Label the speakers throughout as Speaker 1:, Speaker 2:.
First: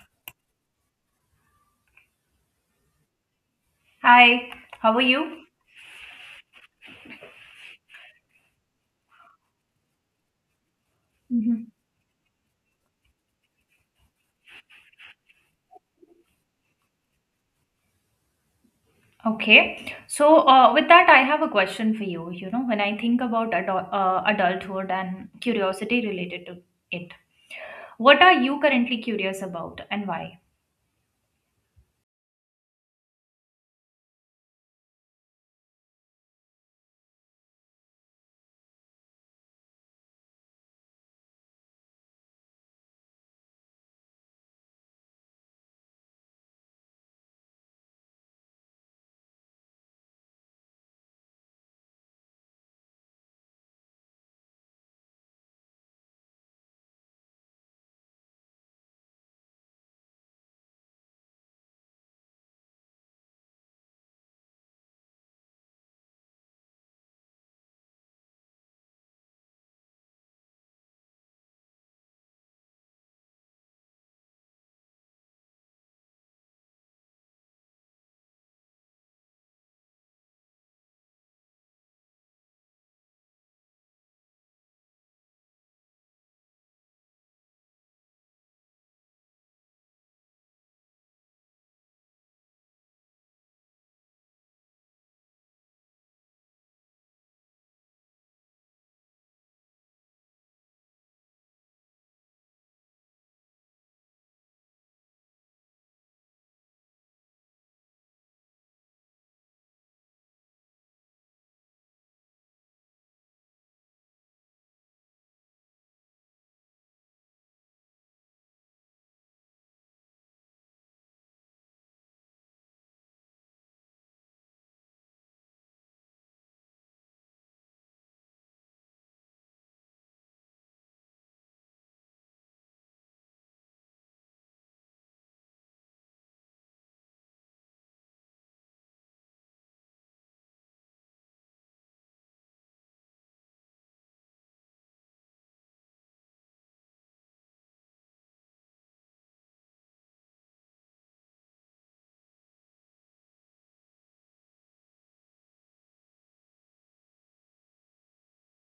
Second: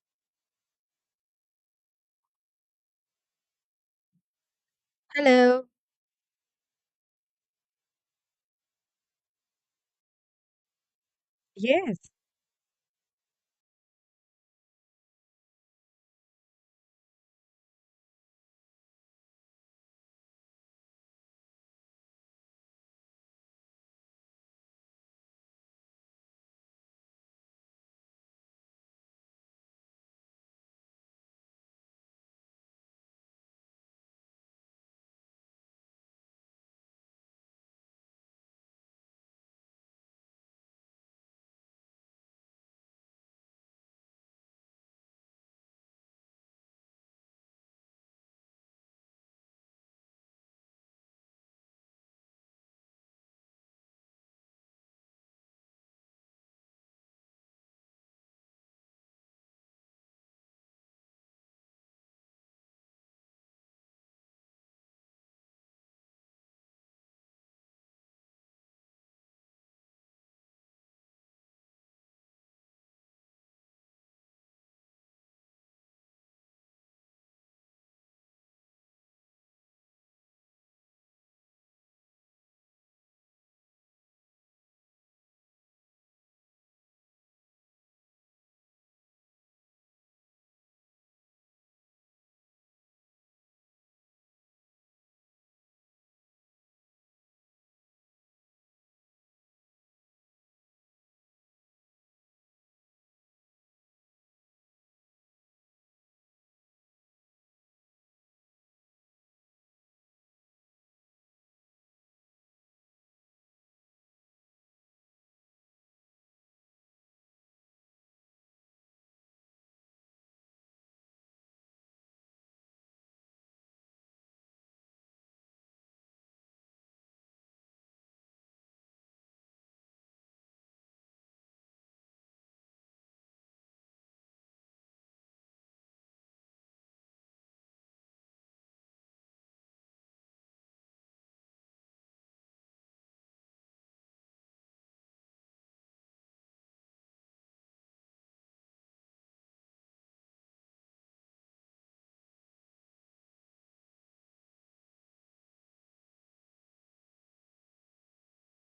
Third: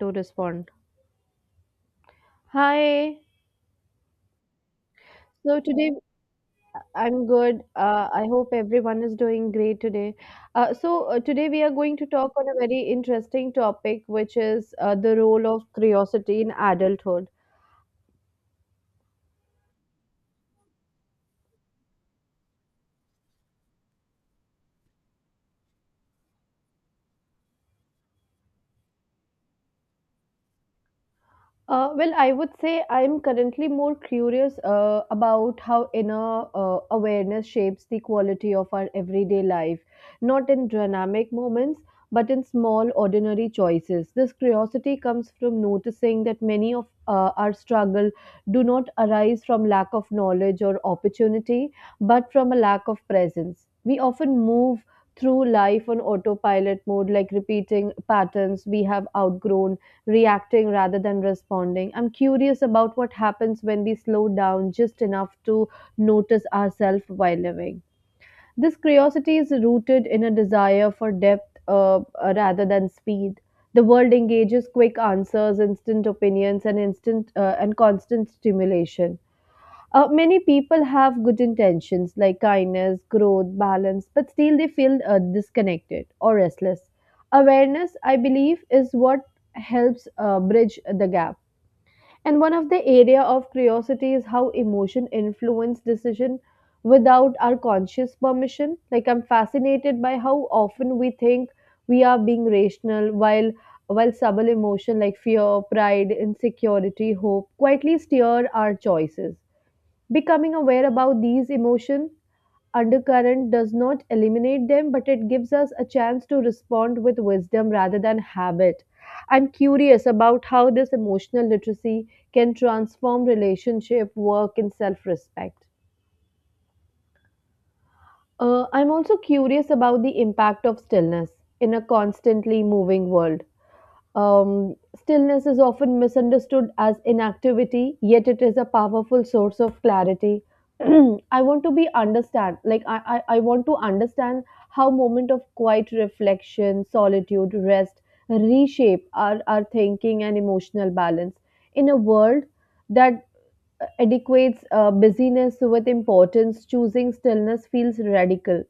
Speaker 1: To respond. Hi.
Speaker 2: Hi, how are you?
Speaker 1: So
Speaker 3: Hello.
Speaker 1: today I'm good. I hope everyone is doing great today. Today we are
Speaker 2: Mhm.
Speaker 1: going to
Speaker 3: Yes.
Speaker 1: talk on a very interesting topic, which is the role of curiosity in adulthood.
Speaker 2: Okay. So, with that, I have a question for you. You know, when I think about adult, adulthood and curiosity related to it, what are you currently curious about and why?
Speaker 1: Well, I would say I'm currently more curious about how inner awareness shapes the quality of our everyday life, not in dramatic moments, but in small, ordinary choices. This curiosity comes from noticing that many of our struggle do not arise from lack of knowledge or opportunity, but from a lack of presence. We often move through life on autopilot mode, like repeating patterns we have outgrown reacting rather than responding. I'm curious about what happens when we slow down just enough to notice ourselves while living. This curiosity is rooted in a desire for depth rather than speed. The world engages quick answers, instant opinions, and instant and constant stimulation. Many people have good intentions like kindness, growth, balance, but still they feel disconnected or restless. Awareness, I believe, is what helps bridge the gap. And one of the area of curiosity is how emotion influence decision without our conscious permission. Like I'm fascinated by how often we think we are being rational while subtle emotion like fear, pride, insecurity, hope quietly steer our choices. Becoming aware about these emotion undercurrent does not eliminate them, but it gives us a chance to respond with wisdom rather than habit. I'm curious about how this emotional literacy can transform relationship, work, and self-respect. I'm also curious about the impact of stillness in a constantly moving world. Stillness is often misunderstood as inactivity, yet it is a powerful source of clarity. I want to be understand, like I want to understand how moment of quiet reflection, solitude, rest reshape our thinking and emotional balance in a world that adequates busyness with importance, choosing stillness feels radical.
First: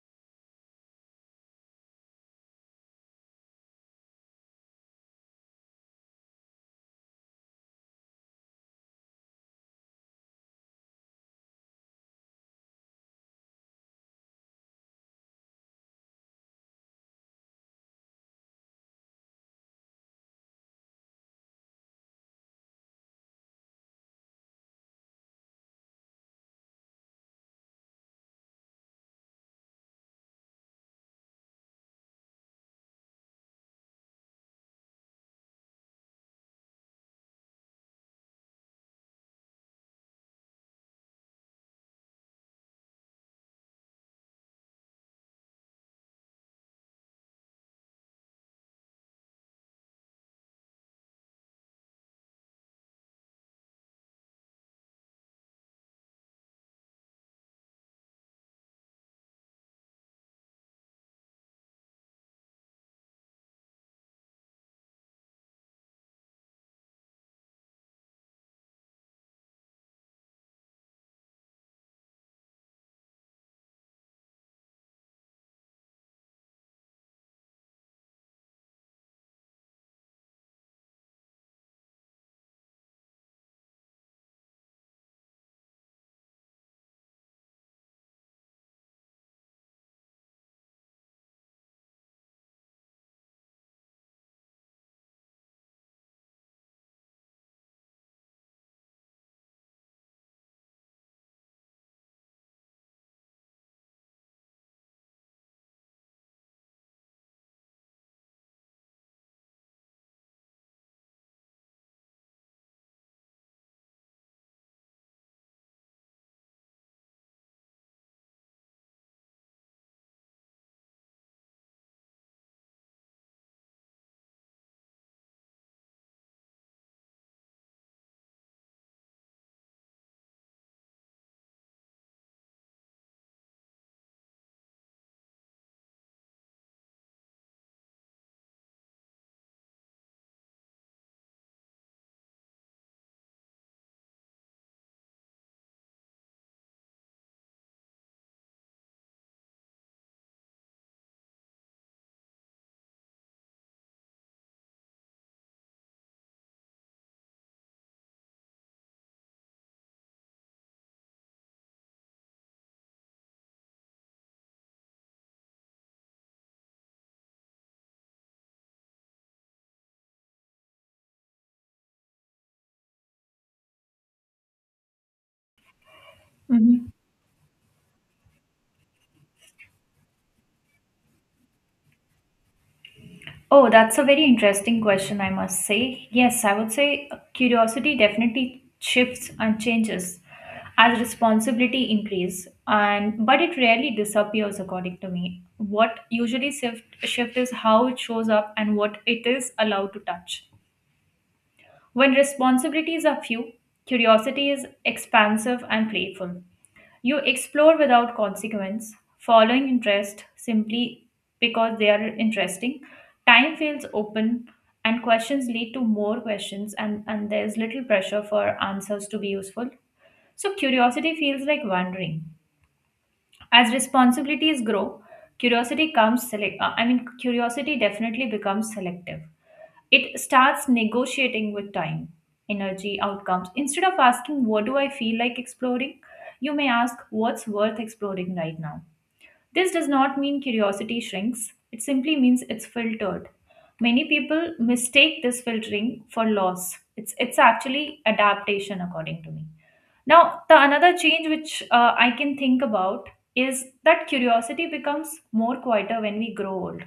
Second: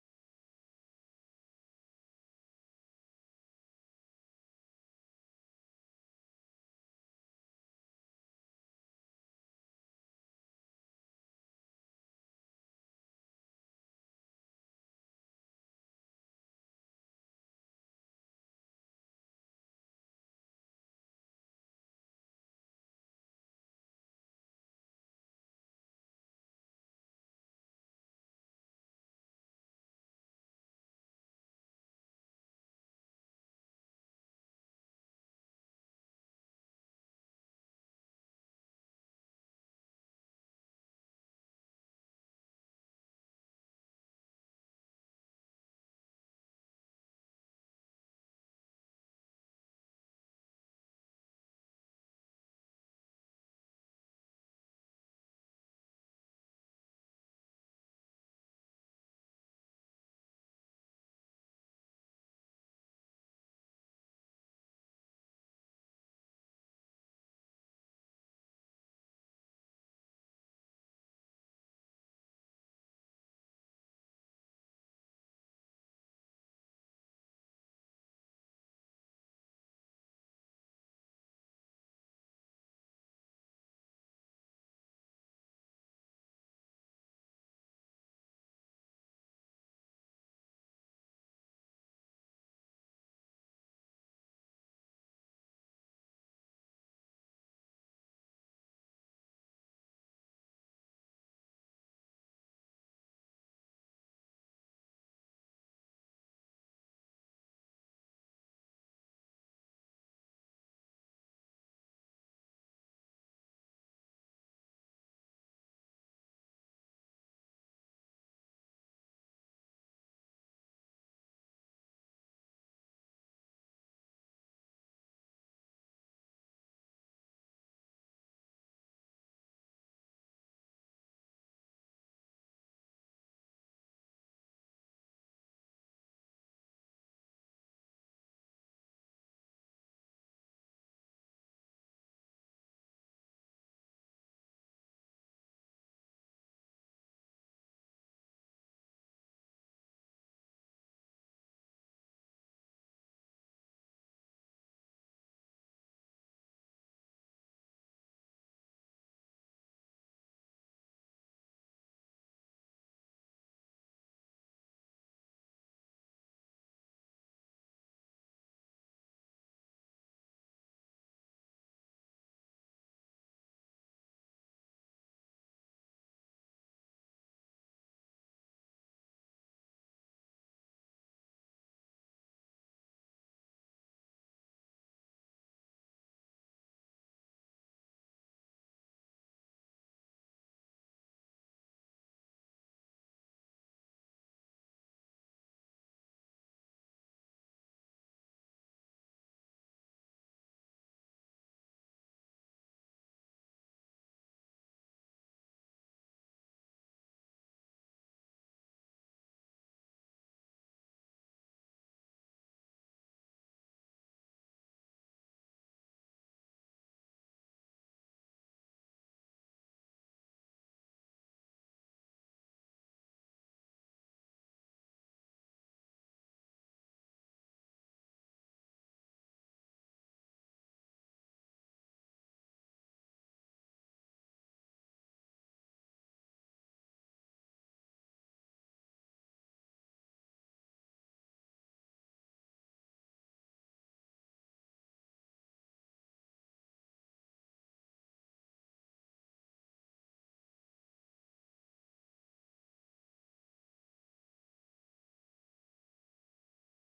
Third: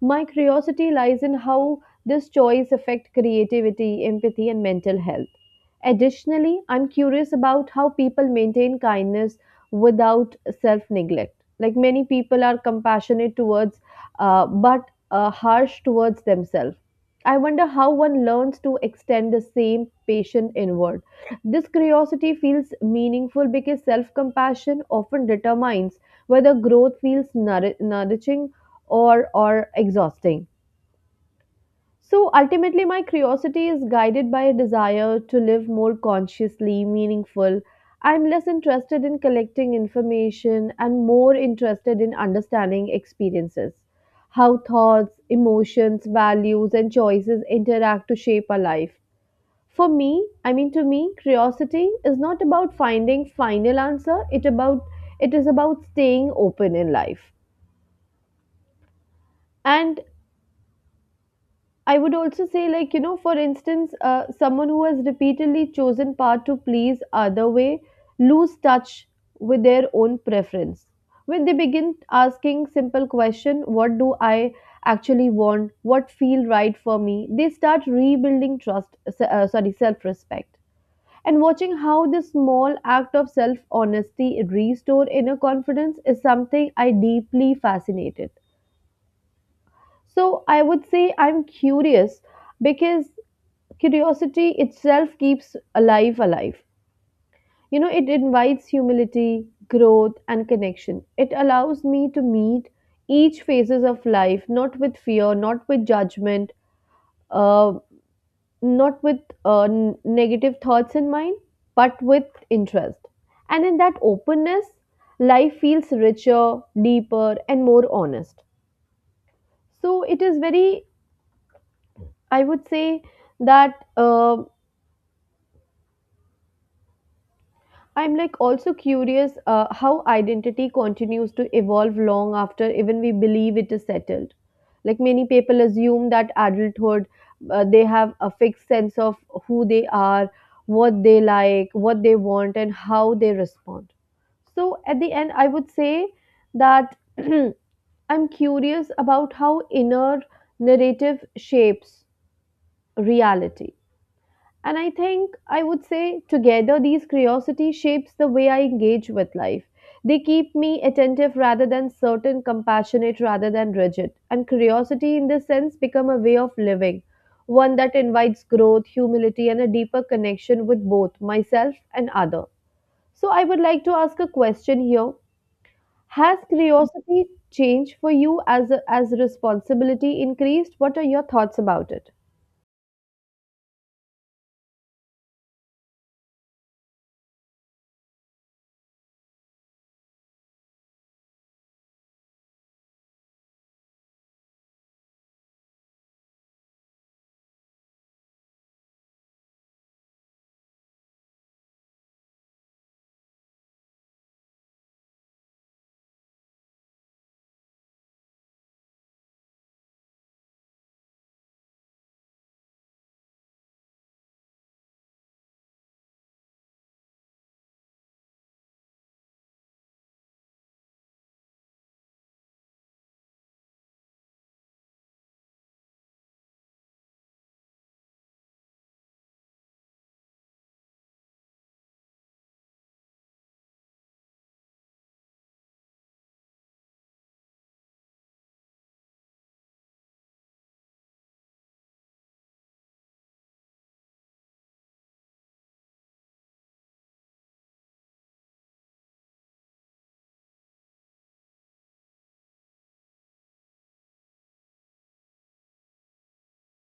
Speaker 1: My curiosity lies in how this choice affects creativity, empathy, and mental health. Additionally, I'm curious about how people maintain kindness without self neglect. Like many people are compassionate towards, but harsh towards themselves. I wonder how one learns to extend the same patient inward. This curiosity feels meaningful because self compassion often determines whether growth feels nourishing or exhausting. So ultimately, my curiosity is guided by a desire to live more consciously, meaningful. I'm less interested in collecting information and more interested in understanding experiences, how thoughts, emotions, values, and choices interact to shape our life. For me, I mean To me, curiosity is not about finding final answer. It is about staying open in life. And I would also say, like you know, for instance, someone who has repeatedly chosen path to please other way lose touch with their own preference when they begin asking simple question, what do I actually want? What feel right for me? They start rebuilding trust. Sorry, self respect. And watching how this small act of self honesty restore inner confidence is something I deeply fascinated. So I would say I'm curious because curiosity itself keeps alive. You know, it invites humility, growth, and connection. It allows me to meet each phases of life not with fear, not with judgment, uh, not with negative thoughts in mind, but with interest. And in that openness, life feels richer, deeper, and more honest. So it is very, I would say that I'm like also curious how identity continues to evolve long after even we believe it is settled. Like many people assume that adulthood, they have a fixed sense of who they are, what they like, what they want, and how they respond. So at the end, I would say that I'm curious about how inner narrative shapes reality, and I think I would say together these curiosity shapes the way I engage with life. They keep me attentive rather than certain, compassionate rather than rigid. And curiosity in this sense become a way of living, one that invites growth, humility and a deeper connection with both myself and other. So I would like to ask a question here. Has
Speaker 2: Mhm.
Speaker 1: curiosity changed for you as as responsibility increased? What are your thoughts about it?
Speaker 2: Oh, that's a very interesting question, I must say. Yes, I would say curiosity definitely shifts and changes as responsibility increase, and but it rarely disappears according to me. What usually shift is how it shows up and what it is allowed to touch. When responsibilities are few, curiosity is expansive and playful. You explore without consequence, following interest simply because they are interesting. Time feels open, and questions lead to more questions, and there's little pressure for answers to be useful. So, curiosity feels like wandering. As responsibilities grow, curiosity comes select. I mean, curiosity definitely becomes selective. It starts negotiating with time, energy, outcomes. Instead of asking, "What do I feel like exploring?" you may ask, "What's worth exploring right now?" This does not mean curiosity shrinks, it simply means it's filtered. Many people mistake this filtering for loss. It's actually adaptation, according to me. Now, the another change which I can think about is that curiosity becomes more quieter when we grow old.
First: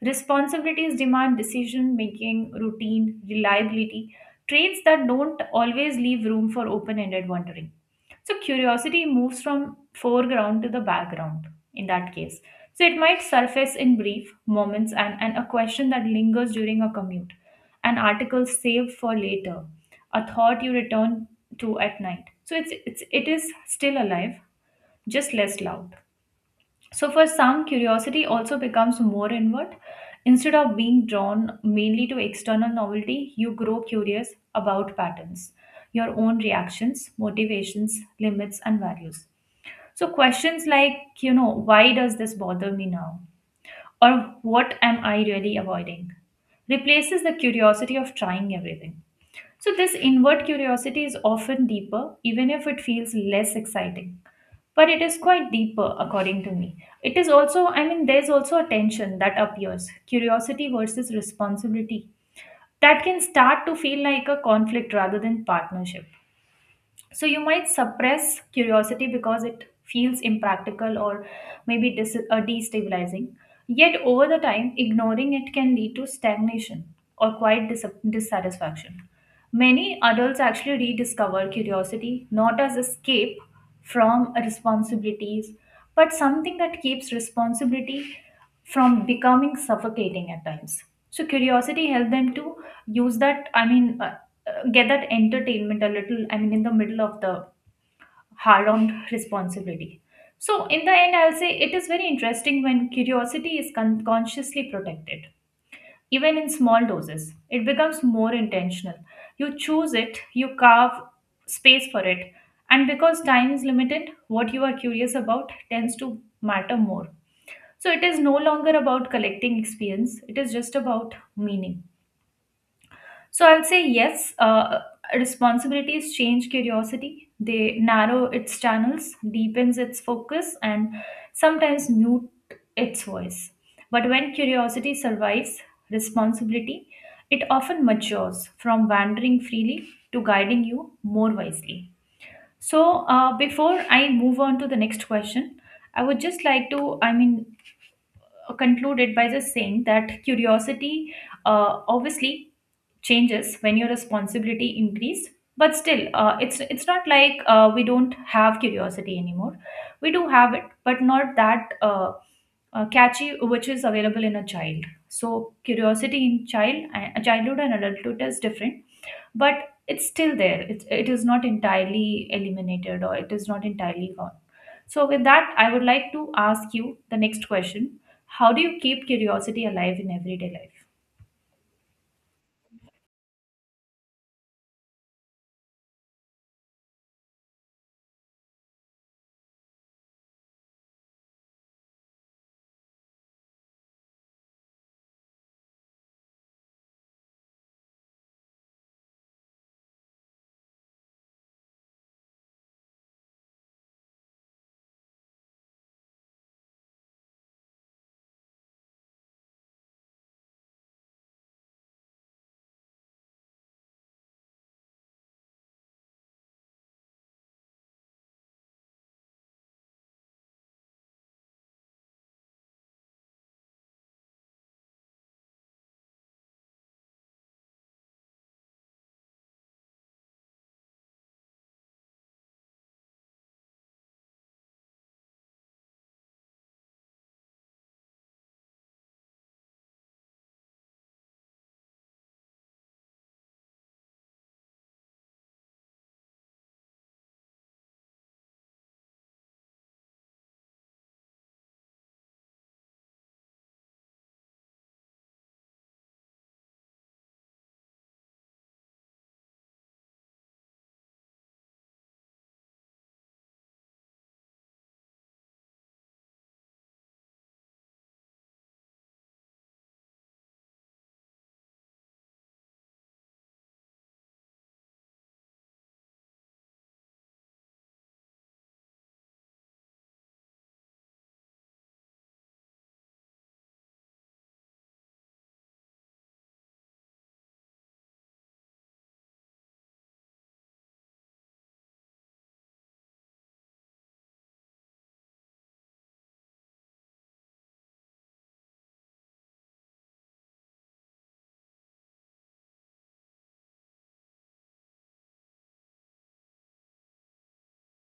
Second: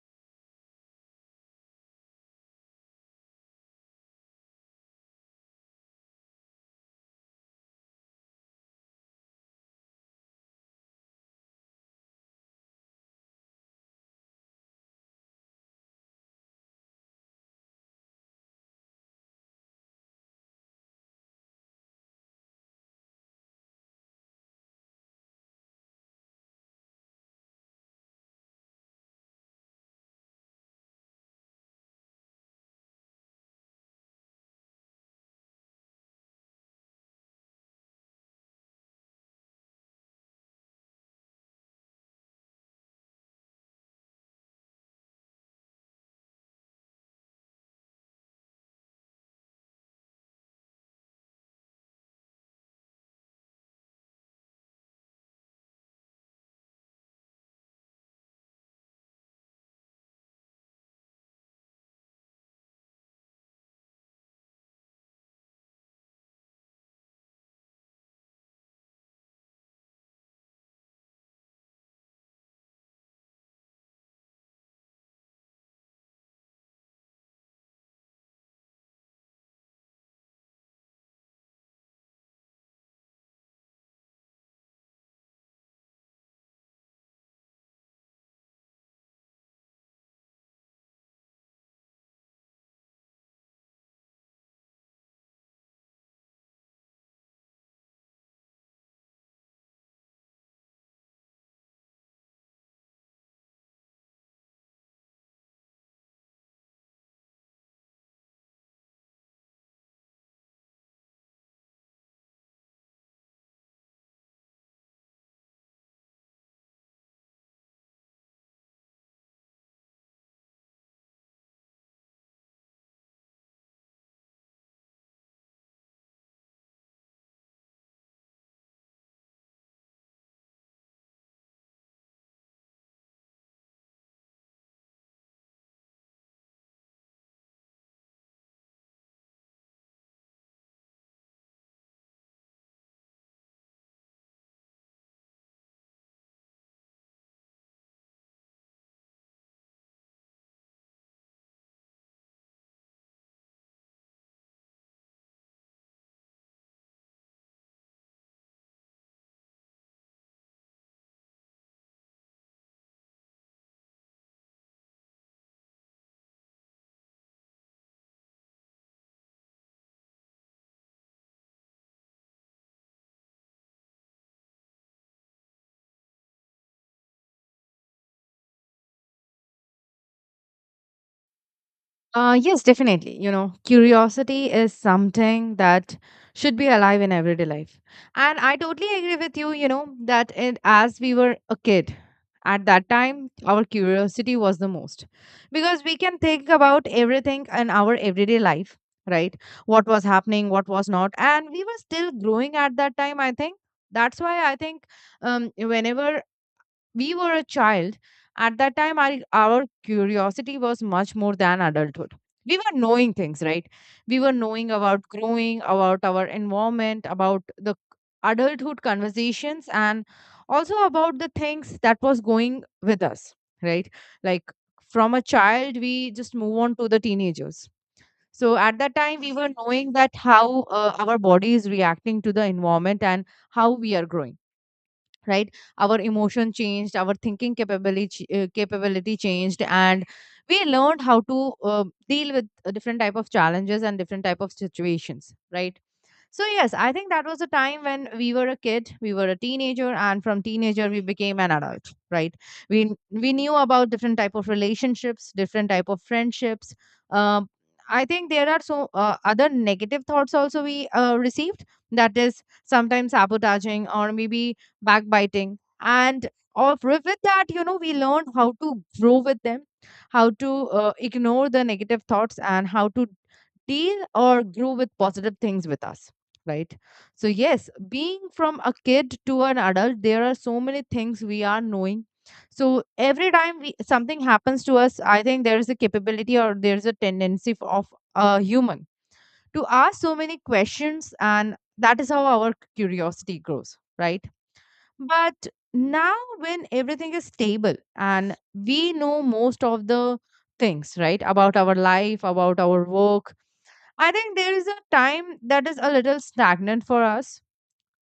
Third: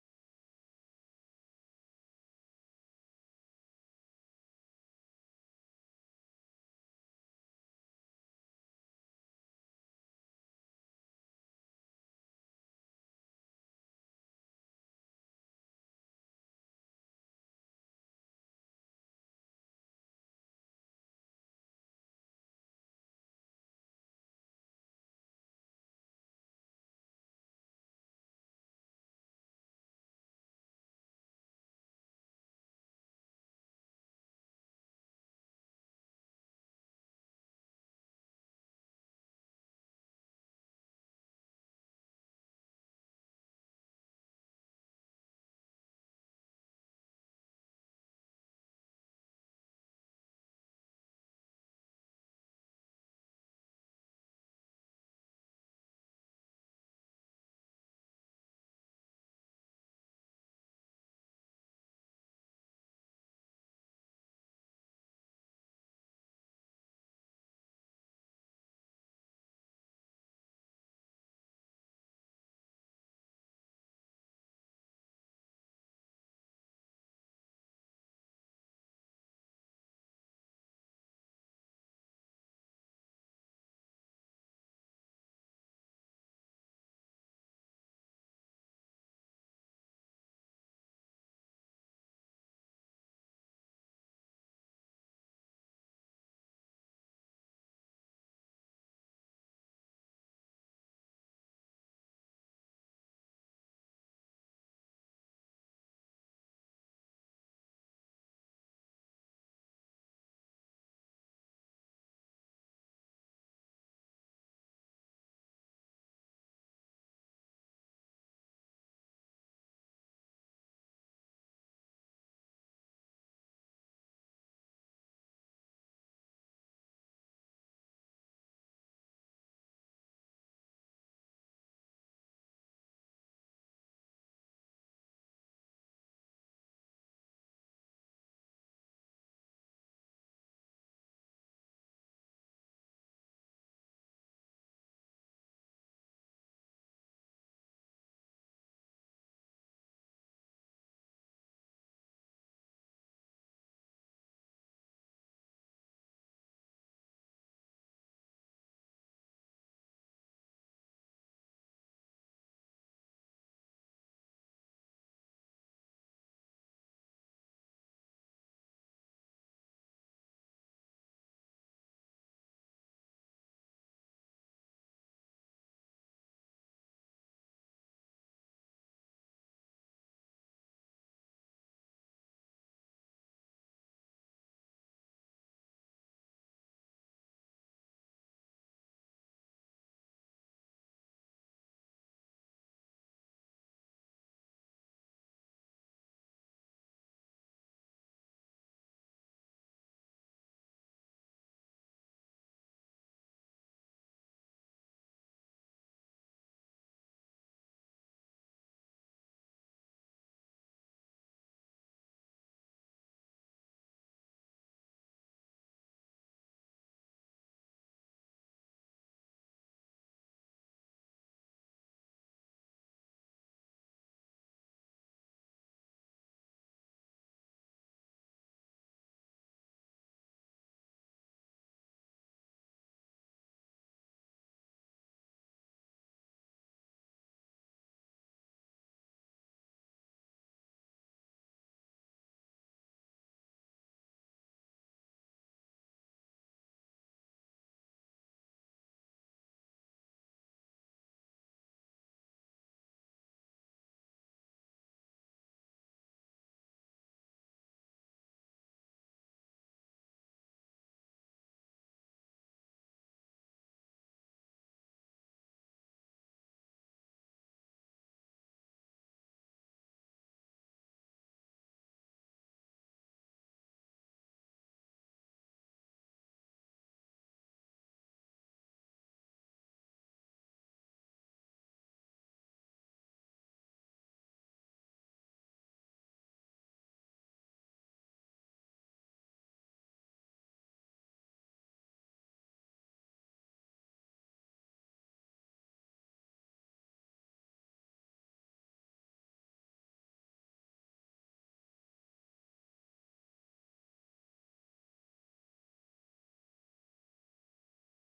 Speaker 2: Responsibilities demand decision making, routine, reliability, traits that don't always leave room for open ended wondering. So, curiosity moves from foreground to the background in that case. So, it might surface in brief moments, and a question that lingers during a commute, an article saved for later, a thought you return to at night. So, it is still alive, just less loud. So, for some, curiosity also becomes more inward. Instead of being drawn mainly to external novelty, you grow curious about patterns, your own reactions, motivations, limits, and values. So, questions like, you know, why does this bother me now? Or what am I really avoiding? Replaces the curiosity of trying everything. So, this inward curiosity is often deeper, even if it feels less exciting, but it is quite deeper according to me. It is also I mean There's also a tension that appears, curiosity versus responsibility, that can start to feel like a conflict rather than partnership. So you might suppress curiosity because it feels impractical or maybe destabilizing. Yet over the time ignoring it can lead to stagnation or quite dissatisfaction. Many adults actually rediscover curiosity not as escape from responsibilities, but something that keeps responsibility from becoming suffocating at times. So curiosity helps them to use that I mean get that entertainment a little, in the middle of the hard on responsibility. So in the end I'll say it is very interesting when curiosity is consciously protected. Even in small doses it becomes more intentional. You choose it, you carve space for it, and because time is limited, what you are curious about tends to matter more. So it is no longer about collecting experience, it is just about meaning. So I'll say yes. Responsibilities change curiosity. They narrow its channels, deepens its focus, and sometimes mute its voice. But when curiosity survives responsibility, it often matures from wandering freely to guiding you more wisely. So before I move on to the next question, I would just like to, I mean, conclude it by just saying that curiosity obviously changes when your responsibility increase, but still it's not like we don't have curiosity anymore. We do have it, but not that catchy which is available in a child. So curiosity in child a childhood and adulthood is different, but it's still there. It is not entirely eliminated, or it is not entirely gone. So with that I would like to ask you the next question: how do you keep curiosity alive in everyday life?
Speaker 3: Yes, definitely. Curiosity is something that should be alive in everyday life. And I totally agree with you, that as we were a kid, at that time, our curiosity was the most, because we can think about everything in our everyday life, right? What was happening, what was not. And we were still growing at that time, I think. That's why I think, whenever we were a child, at that time our curiosity was much more than adulthood. We were knowing things, right? We were knowing about growing, about our environment, about the adulthood conversations, and also about the things that was going with us, right? Like from a child, we just move on to the teenagers. So at that time, we were knowing that how our body is reacting to the environment and how we are growing, right? Our emotion changed, our thinking capability changed, and we learned how to deal with a different type of challenges and different type of situations, right? So, yes, I think that was a time when we were a kid, we were a teenager, and from teenager we became an adult, right? We knew about different type of relationships, different type of friendships. Um, I think there are so other negative thoughts also we received. That is sometimes sabotaging or maybe backbiting, and of with that, we learned how to grow with them, how to ignore the negative thoughts, and how to deal or grow with positive things with us, right? So yes, being from a kid to an adult, there are so many things we are knowing. So every time something happens to us, I think there is a capability, or there's a tendency of a human to ask so many questions, and that is how our curiosity grows, right? But now, when everything is stable and we know most of the things, right, about our life, about our work, I think there is a time that is a little stagnant for us,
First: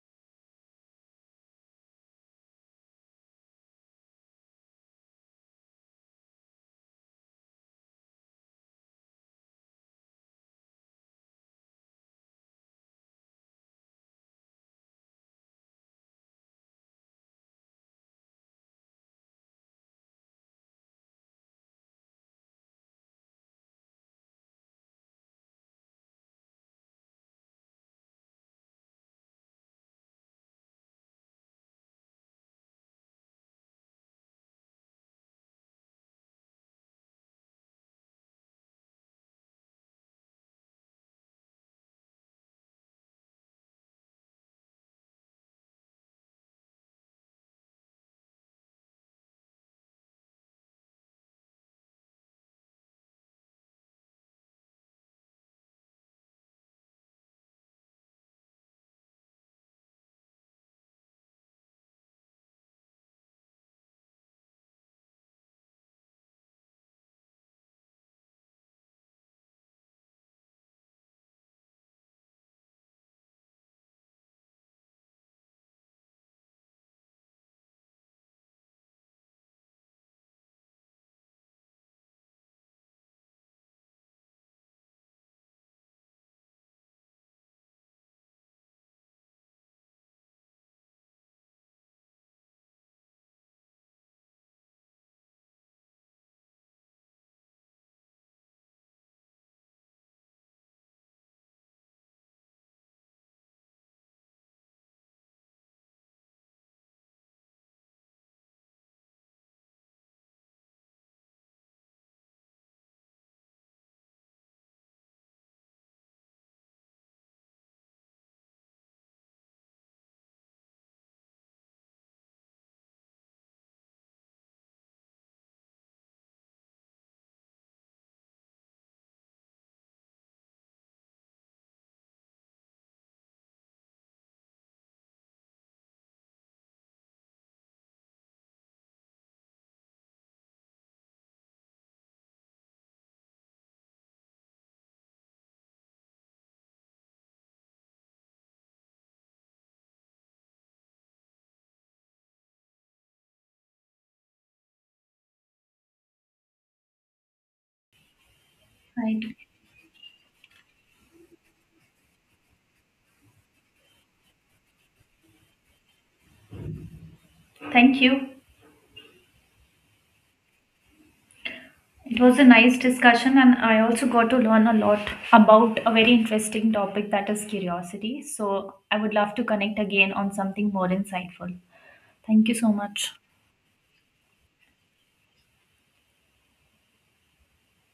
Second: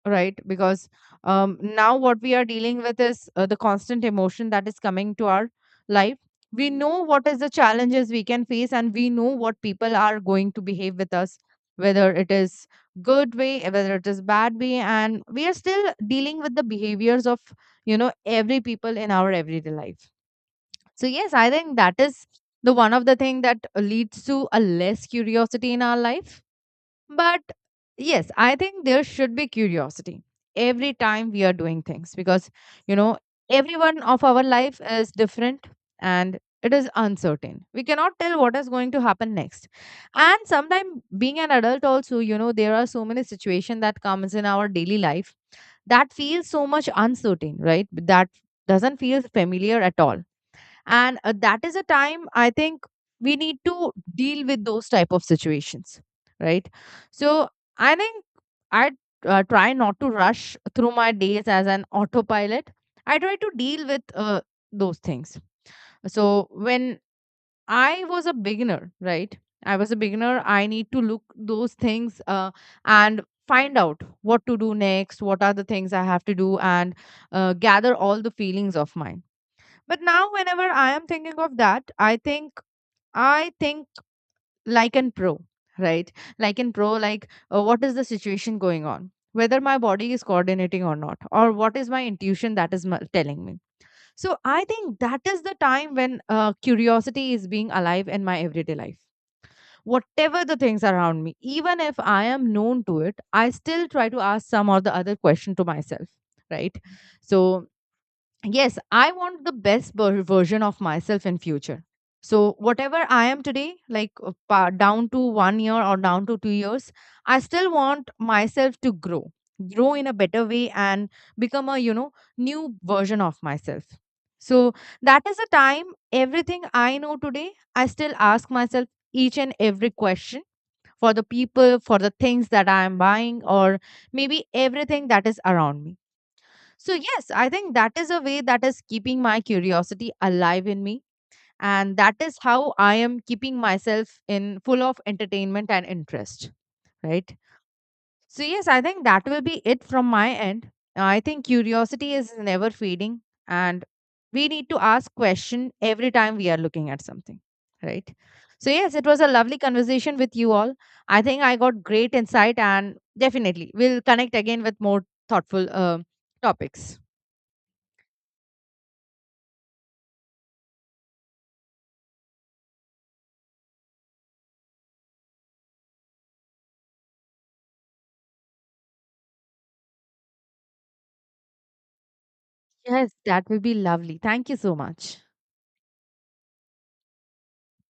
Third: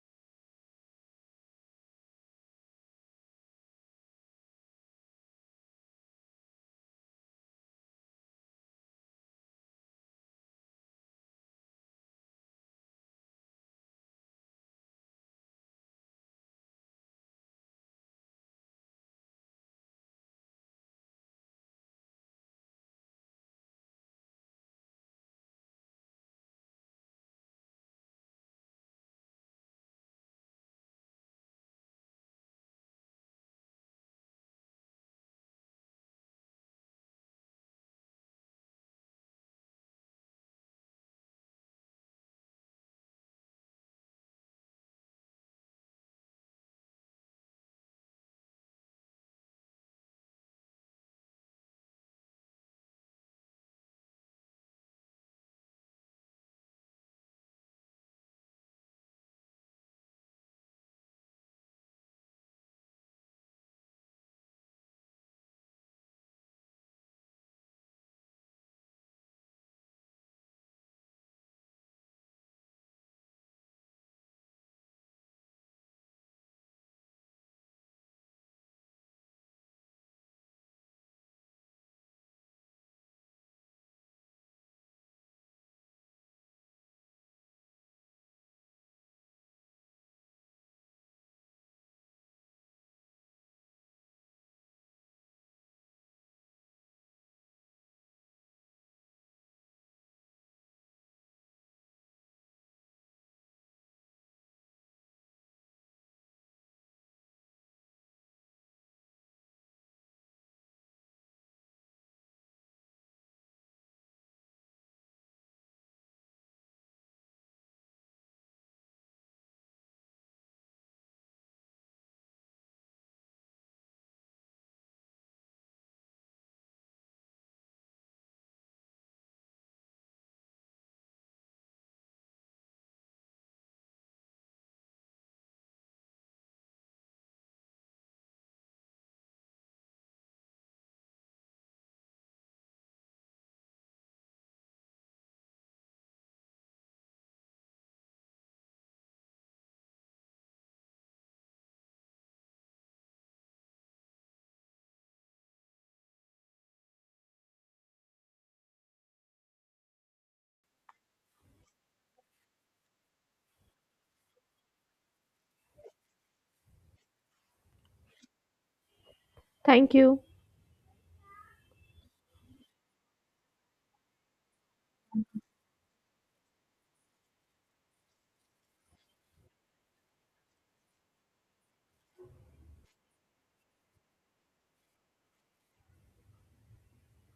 Speaker 3: right? Because now what we are dealing with is the constant emotion that is coming to our life. We know what is the challenges we can face, and we know what people are going to behave with us, whether it is good way, whether it is bad way, and we are still dealing with the behaviors of every people in our everyday life. So yes, I think that is the one of the thing that leads to a less curiosity in our life. But yes, I think there should be curiosity every time we are doing things, because, you know, everyone of our life is different and it is uncertain. We cannot tell what is going to happen next. And sometimes being an adult also, there are so many situations that comes in our daily life that feels so much uncertain, right? That doesn't feel familiar at all, and that is a time, I think, we need to deal with those type of situations, right? So I think I try not to rush through my days as an autopilot. I try to deal with those things. So when I was a beginner, right, I was a beginner, I need to look those things, and find out what to do next, what are the things I have to do, and gather all the feelings of mine. But now, whenever I am thinking of that, I think Lycan Pro, right? Lycan Pro, like what is the situation going on? Whether my body is coordinating or not, or what is my intuition that is telling me. So I think that is the time when curiosity is being alive in my everyday life. Whatever the things around me, even if I am known to it, I still try to ask some or the other question to myself, right? So yes, I want the best version of myself in future. So whatever I am today, like down to 1 year or down to 2 years, I still want myself to grow in a better way and become a new version of myself. So that is the time, everything I know today, I still ask myself each and every question, for the people, for the things that I am buying, or maybe everything that is around me. So, yes, I think that is a way that is keeping my curiosity alive in me. And that is how I am keeping myself in full of entertainment and interest, right? So, yes, I think that will be it from my end. I think curiosity is never fading, and we need to ask question every time we are looking at something, right? So, yes, it was
Speaker 2: Right.
Speaker 3: a lovely conversation with you all. I think I got great insight, and definitely we'll connect again with more thoughtful topics.
Speaker 2: Thank you.
Speaker 1: Thank you.
Speaker 2: It was a nice discussion, and I also got to learn a lot about a very interesting topic, that is curiosity. So, I would love to connect again on something more insightful. Thank you so much.
Speaker 3: Yes, that will be lovely. Thank you so much.